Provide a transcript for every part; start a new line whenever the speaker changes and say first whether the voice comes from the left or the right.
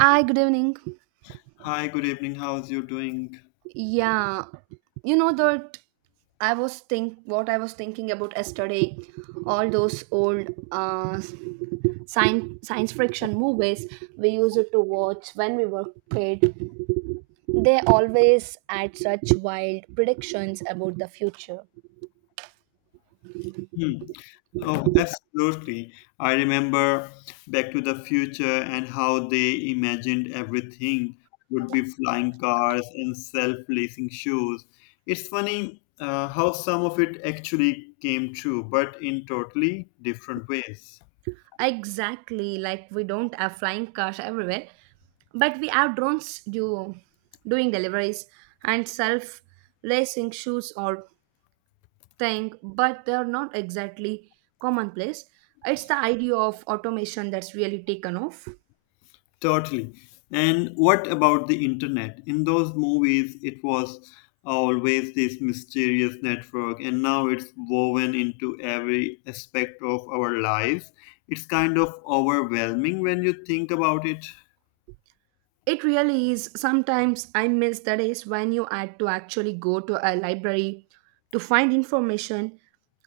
right: Hi, good evening.
left: Hi, good evening. How's you doing?
right: Yeah, you know that I was think what I was thinking about yesterday, all those old science fiction movies we used to watch when we were kid. They always had such wild predictions about the future.
left: Hmm. Oh, absolutely. I remember Back to the Future and how they imagined everything would be flying cars and self-lacing shoes. It's funny how some of it actually came true, but in totally different ways.
right: Exactly, like we don't have flying cars everywhere, but we have drones doing deliveries and self racing shoes or thing, but they're not exactly commonplace. It's the idea of automation that's really taken off.
left: Totally. And what about the internet? In those movies, it was always this mysterious network, and now it's woven into every aspect of our lives. It's kind of overwhelming when you think about it.
right: It really is. Sometimes I miss the days when you had to actually go to a library to find information.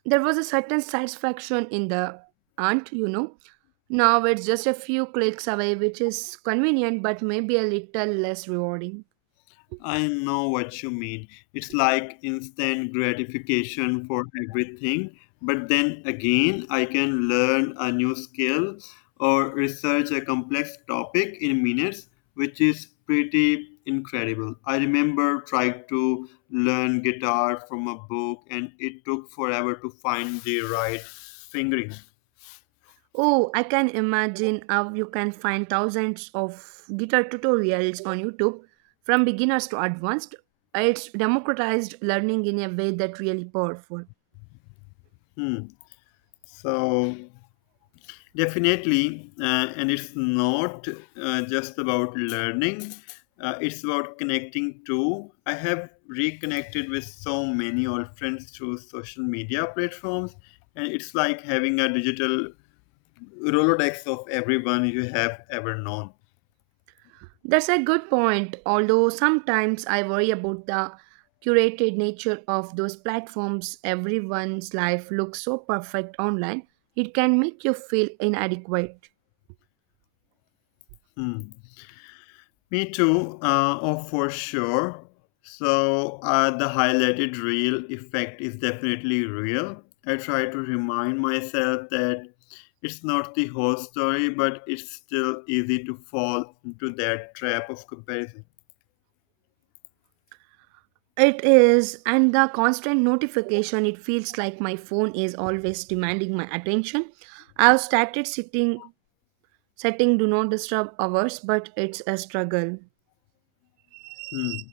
right: There was a certain satisfaction in the aunt. Now it's just a few clicks away, which is convenient but maybe a little less rewarding.
left: I know what you mean. It's like instant gratification for everything. But then again, I can learn a new skill or research a complex topic in minutes, which is pretty incredible. I remember trying to learn guitar from a book, and it took forever to find the right fingering.
right: Oh, I can imagine how you can find thousands of guitar tutorials on YouTube from beginners to advanced. It's democratized learning in a way that really powerful.
left: Hmm. So definitely, and it's not just about learning, it's about connecting too. I have reconnected with so many old friends through social media platforms, and it's like having a digital Rolodex of everyone you have ever known.
right: That's a good point, although sometimes I worry about the curated nature of those platforms. Everyone's life looks so perfect online, it can make you feel inadequate.
left: Hmm. Me too, oh, for sure. So, the highlighted real effect is definitely real. I try to remind myself that it's not the whole story, but it's still easy to fall into that trap of comparison.
right: It is, and the constant notification, it feels like my phone is always demanding my attention. I've started sitting, setting do not disturb hours, but it's a struggle.
left: Hmm.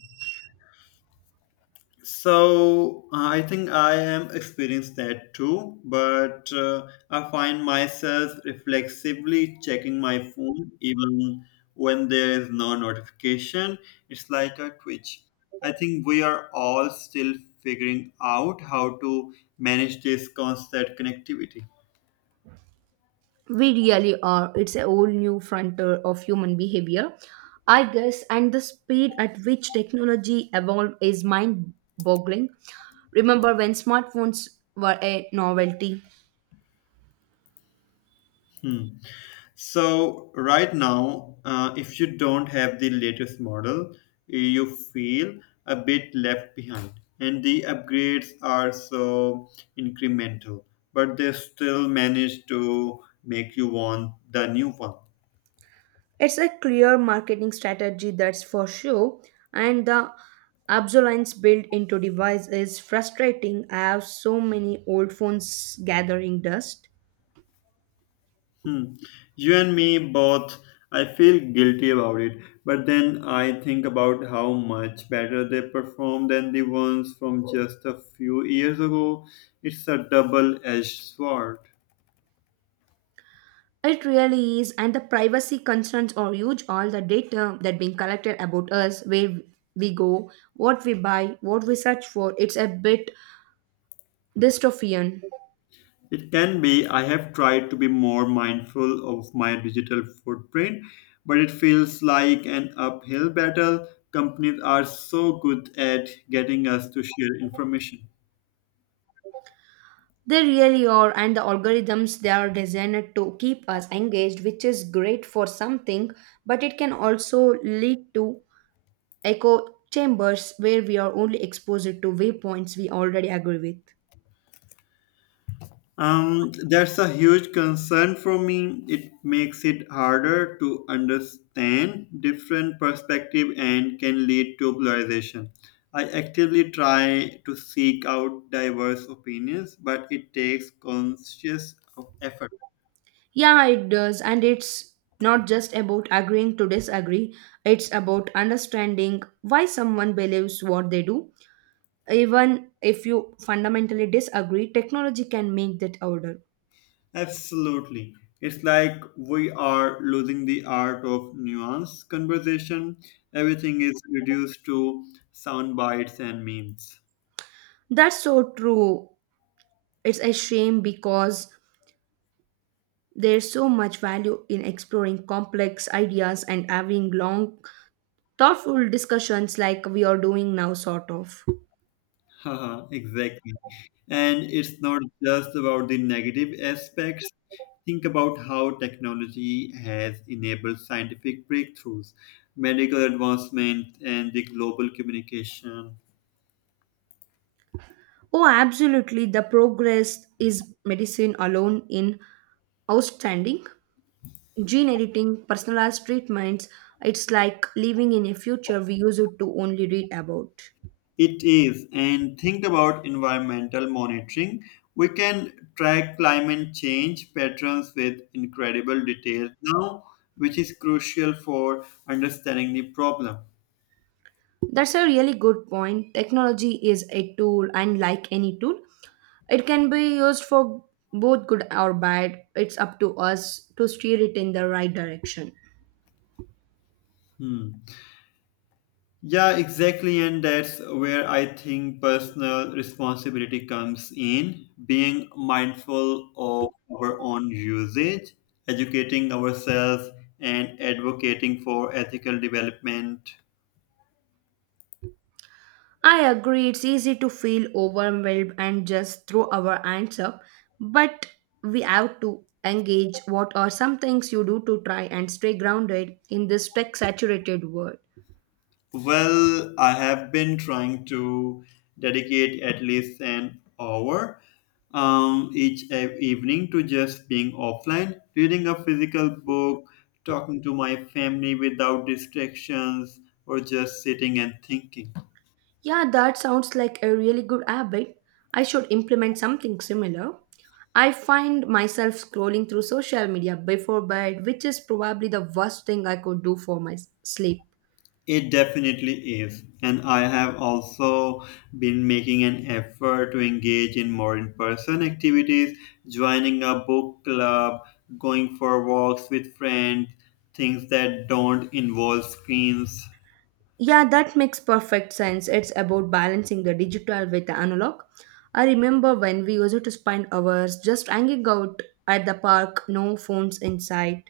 left: So I think I am experienced that too, but I find myself reflexively checking my phone even when there is no notification. It's like a twitch. I think we are all still figuring out how to manage this constant connectivity.
right: We really are. It's a whole new frontier of human behavior, I guess, and the speed at which technology evolved is mind boggling. Remember when smartphones were a novelty?
left: Hmm. So right now, if you don't have the latest model, you feel a bit left behind. And the upgrades are so incremental, but they still manage to make you want the new one.
right: It's a clear marketing strategy, that's for sure. And the obsolescence built into device is frustrating. I have so many old phones gathering dust.
left: Hmm. You and me both, I feel guilty about it, but then I think about how much better they perform than the ones from just a few years ago. It's a double edged sword.
right: It really is, and the privacy concerns are huge. All the data that being collected about us, where we go, what we buy, what we search for, it's a bit dystopian.
left: It can be. I have tried to be more mindful of my digital footprint, but it feels like an uphill battle. Companies are so good at getting us to share information.
right: They really are, and the algorithms they are designed to keep us engaged, which is great for something, but it can also lead to echo chambers where we are only exposed to viewpoints we already agree with.
left: That's a huge concern for me. It makes it harder to understand different perspective and can lead to polarization. I actively try to seek out diverse opinions, but it takes conscious effort.
right: Yeah, it does, and it's not just about agreeing to disagree, it's about understanding why someone believes what they do. Even if you fundamentally disagree, technology can make that order.
left: Absolutely. It's like we are losing the art of nuance conversation. Everything is reduced to sound bites and memes.
right: That's so true. It's a shame because there's so much value in exploring complex ideas and having long, thoughtful discussions like we are doing now, sort of.
left: Haha, exactly. And it's not just about the negative aspects. Think about how technology has enabled scientific breakthroughs, medical advancement, and the global communication.
right: Oh, absolutely. The progress is medicine alone in outstanding. Gene editing, personalized treatments, it's like living in a future we used to only read about.
left: It is, and think about environmental monitoring. We can track climate change patterns with incredible detail now, which is crucial for understanding the problem.
right: That's a really good point. Technology is a tool, and like any tool, it can be used for both good or bad. It's up to us to steer it in the right direction.
left: Hmm. Yeah, exactly, and that's where I think personal responsibility comes in being mindful of our own usage, educating ourselves, and advocating for ethical development.
right: I agree, it's easy to feel overwhelmed and just throw our hands up, but we have to engage. What are some things you do to try and stay grounded in this tech saturated world?
left: Well, I have been trying to dedicate at least an hour each evening to just being offline, reading a physical book, talking to my family without distractions, or just sitting and thinking.
right: Yeah, that sounds like a really good habit. I should implement something similar. I find myself scrolling through social media before bed, which is probably the worst thing I could do for my sleep.
left: It definitely is. And I have also been making an effort to engage in more in person activities, joining a book club, going for walks with friends, things that don't involve screens.
right: Yeah, that makes perfect sense. It's about balancing the digital with the analog. I remember when we used to spend hours just hanging out at the park, no phones in sight.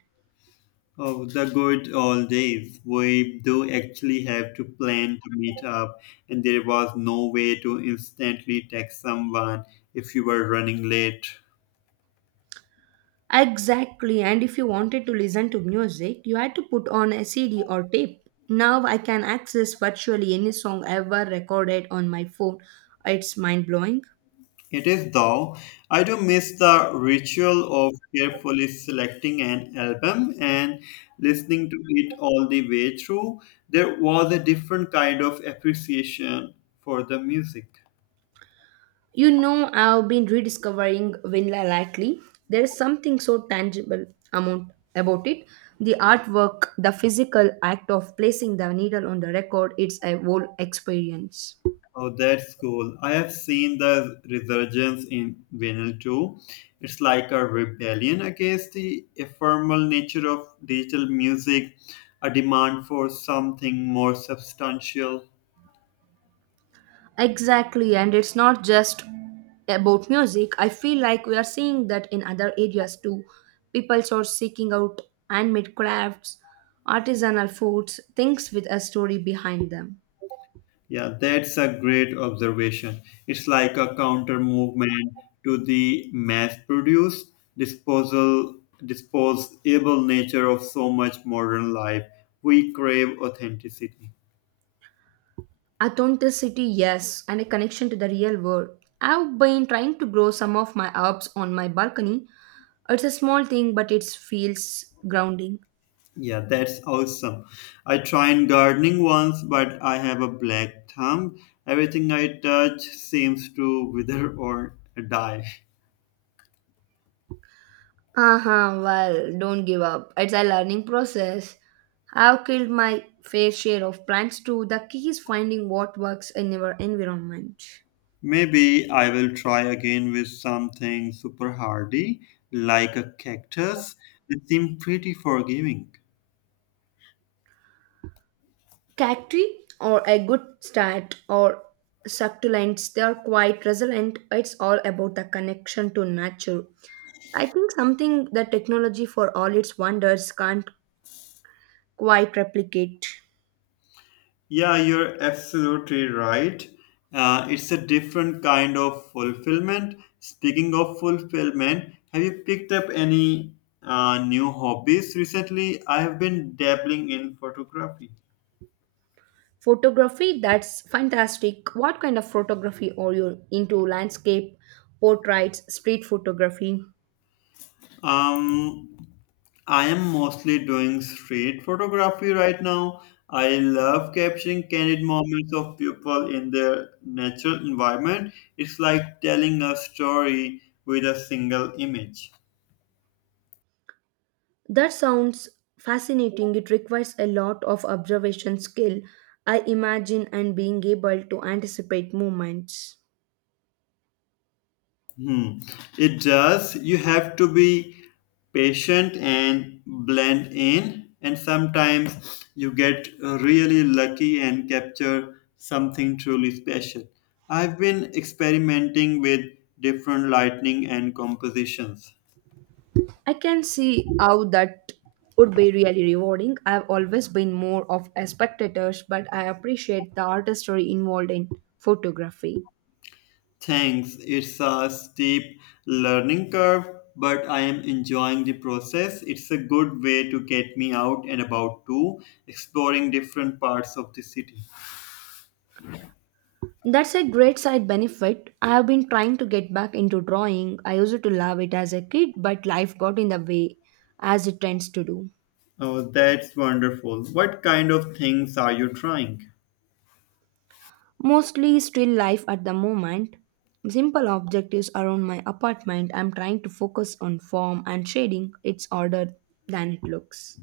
left: Oh, the good old days. We do actually have to plan to meet up, and there was no way to instantly text someone if you were running late.
right: Exactly, and if you wanted to listen to music, you had to put on a CD or tape. Now I can access virtually any song ever recorded on my phone. It's mind blowing.
left: It is though. I do miss the ritual of carefully selecting an album and listening to it all the way through. There was a different kind of appreciation for the music.
right: You know, I've been rediscovering Vinla lately. There's something so tangible amount about it. The artwork, the physical act of placing the needle on the record, it's a whole experience.
left: Oh, that's cool. I have seen the resurgence in vinyl too. It's like a rebellion against the ephemeral nature of digital music, a demand for something more substantial.
right: Exactly, and it's not just about music. I feel like we are seeing that in other areas too. People are seeking out handmade crafts, artisanal foods, things with a story behind them.
left: Yeah, that's a great observation. It's like a counter movement to the mass produced disposal disposable nature of so much modern life. We crave authenticity.
right: Authenticity, yes, and a connection to the real world. I've been trying to grow some of my herbs on my balcony. It's a small thing, but it feels grounding.
left: Yeah, that's awesome. I tried gardening once, but I have a black thumb. Everything I touch seems to wither or die.
right: Uh-huh, well, don't give up. It's a learning process. I've killed my fair share of plants too. The key is finding what works in your environment.
left: Maybe I will try again with something super hardy, like a cactus. It seems pretty forgiving.
right: Cacti or a good start or succulents, they are quite resilient. It's all about the connection to nature I think something that technology, for all its wonders, can't quite replicate.
left: Yeah, you're absolutely right. It's a different kind of fulfillment. Speaking of fulfillment, have you picked up any new hobbies recently? I have been dabbling in photography.
right: Photography, that's fantastic. What kind of photography are you into? Landscape, portraits, street photography?
left: Um, I am mostly doing street photography right now. I love capturing candid moments of people in their natural environment. It's like telling a story with a single image.
right: That sounds fascinating. It requires a lot of observation skill, I imagine, and being able to anticipate movements.
left: Hmm. It does. You have to be patient and blend in. And sometimes you get really lucky and capture something truly special. I've been experimenting with different lighting and compositions.
right: I can see how that would be really rewarding. I have always been more of a spectator, but I appreciate the artistry involved in photography.
left: Thanks. It's a steep learning curve, but I am enjoying the process. It's a good way to get me out and about too, exploring different parts of the city.
right: That's a great side benefit. I have been trying to get back into drawing. I used to love it as a kid, but life got in the way, as it tends to do.
left: Oh, that's wonderful. What kind of things are you trying?
right: Mostly still life at the moment. Simple objectives around my apartment. I'm trying to focus on form and shading. It's harder than it looks.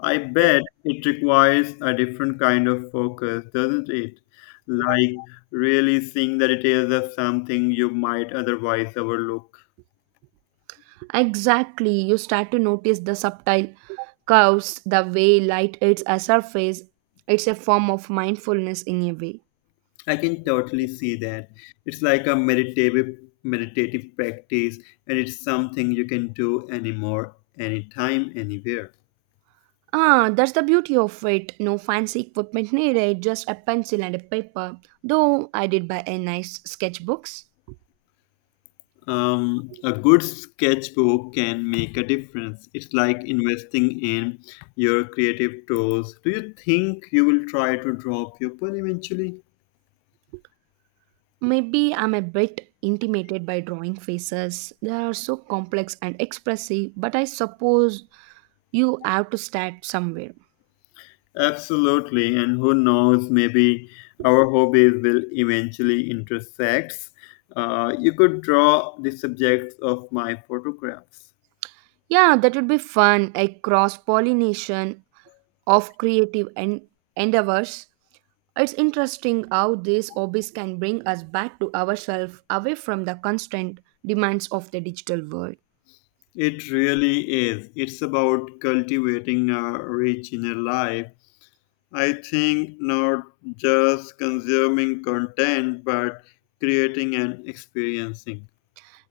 left: I bet it requires a different kind of focus, doesn't it? Like really seeing the details of something you might otherwise overlook.
right: Exactly, you start to notice the subtle curves, the way light hits a surface. It's a form of mindfulness in a way.
left: I can totally see that. It's like a meditative practice, and it's something you can do anymore, anytime, anywhere.
right: Ah, that's the beauty of it. No fancy equipment needed, just a pencil and a paper. Though I did buy a nice sketchbooks.
left: A good sketchbook can make a difference. It's like investing in your creative tools. Do you think you will try to draw people eventually?
right: Maybe I'm a bit intimidated by drawing faces. They are so complex and expressive, but I suppose you have to start somewhere.
left: Absolutely, and who knows, maybe our hobbies will eventually intersect. You could draw the subjects of my photographs.
right: Yeah, that would be fun. A cross pollination of creative endeavors. It's interesting how these hobbies can bring us back to ourselves away from the constant demands of the digital world.
left: It really is. It's about cultivating a rich inner life, I think, not just consuming content, but creating and experiencing.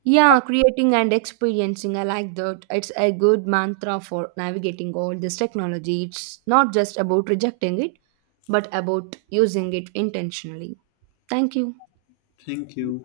right: Yeah, creating and experiencing, I like that. It's a good mantra for navigating all this technology. It's not just about rejecting it, but about using it intentionally. Thank you.
left: Thank you.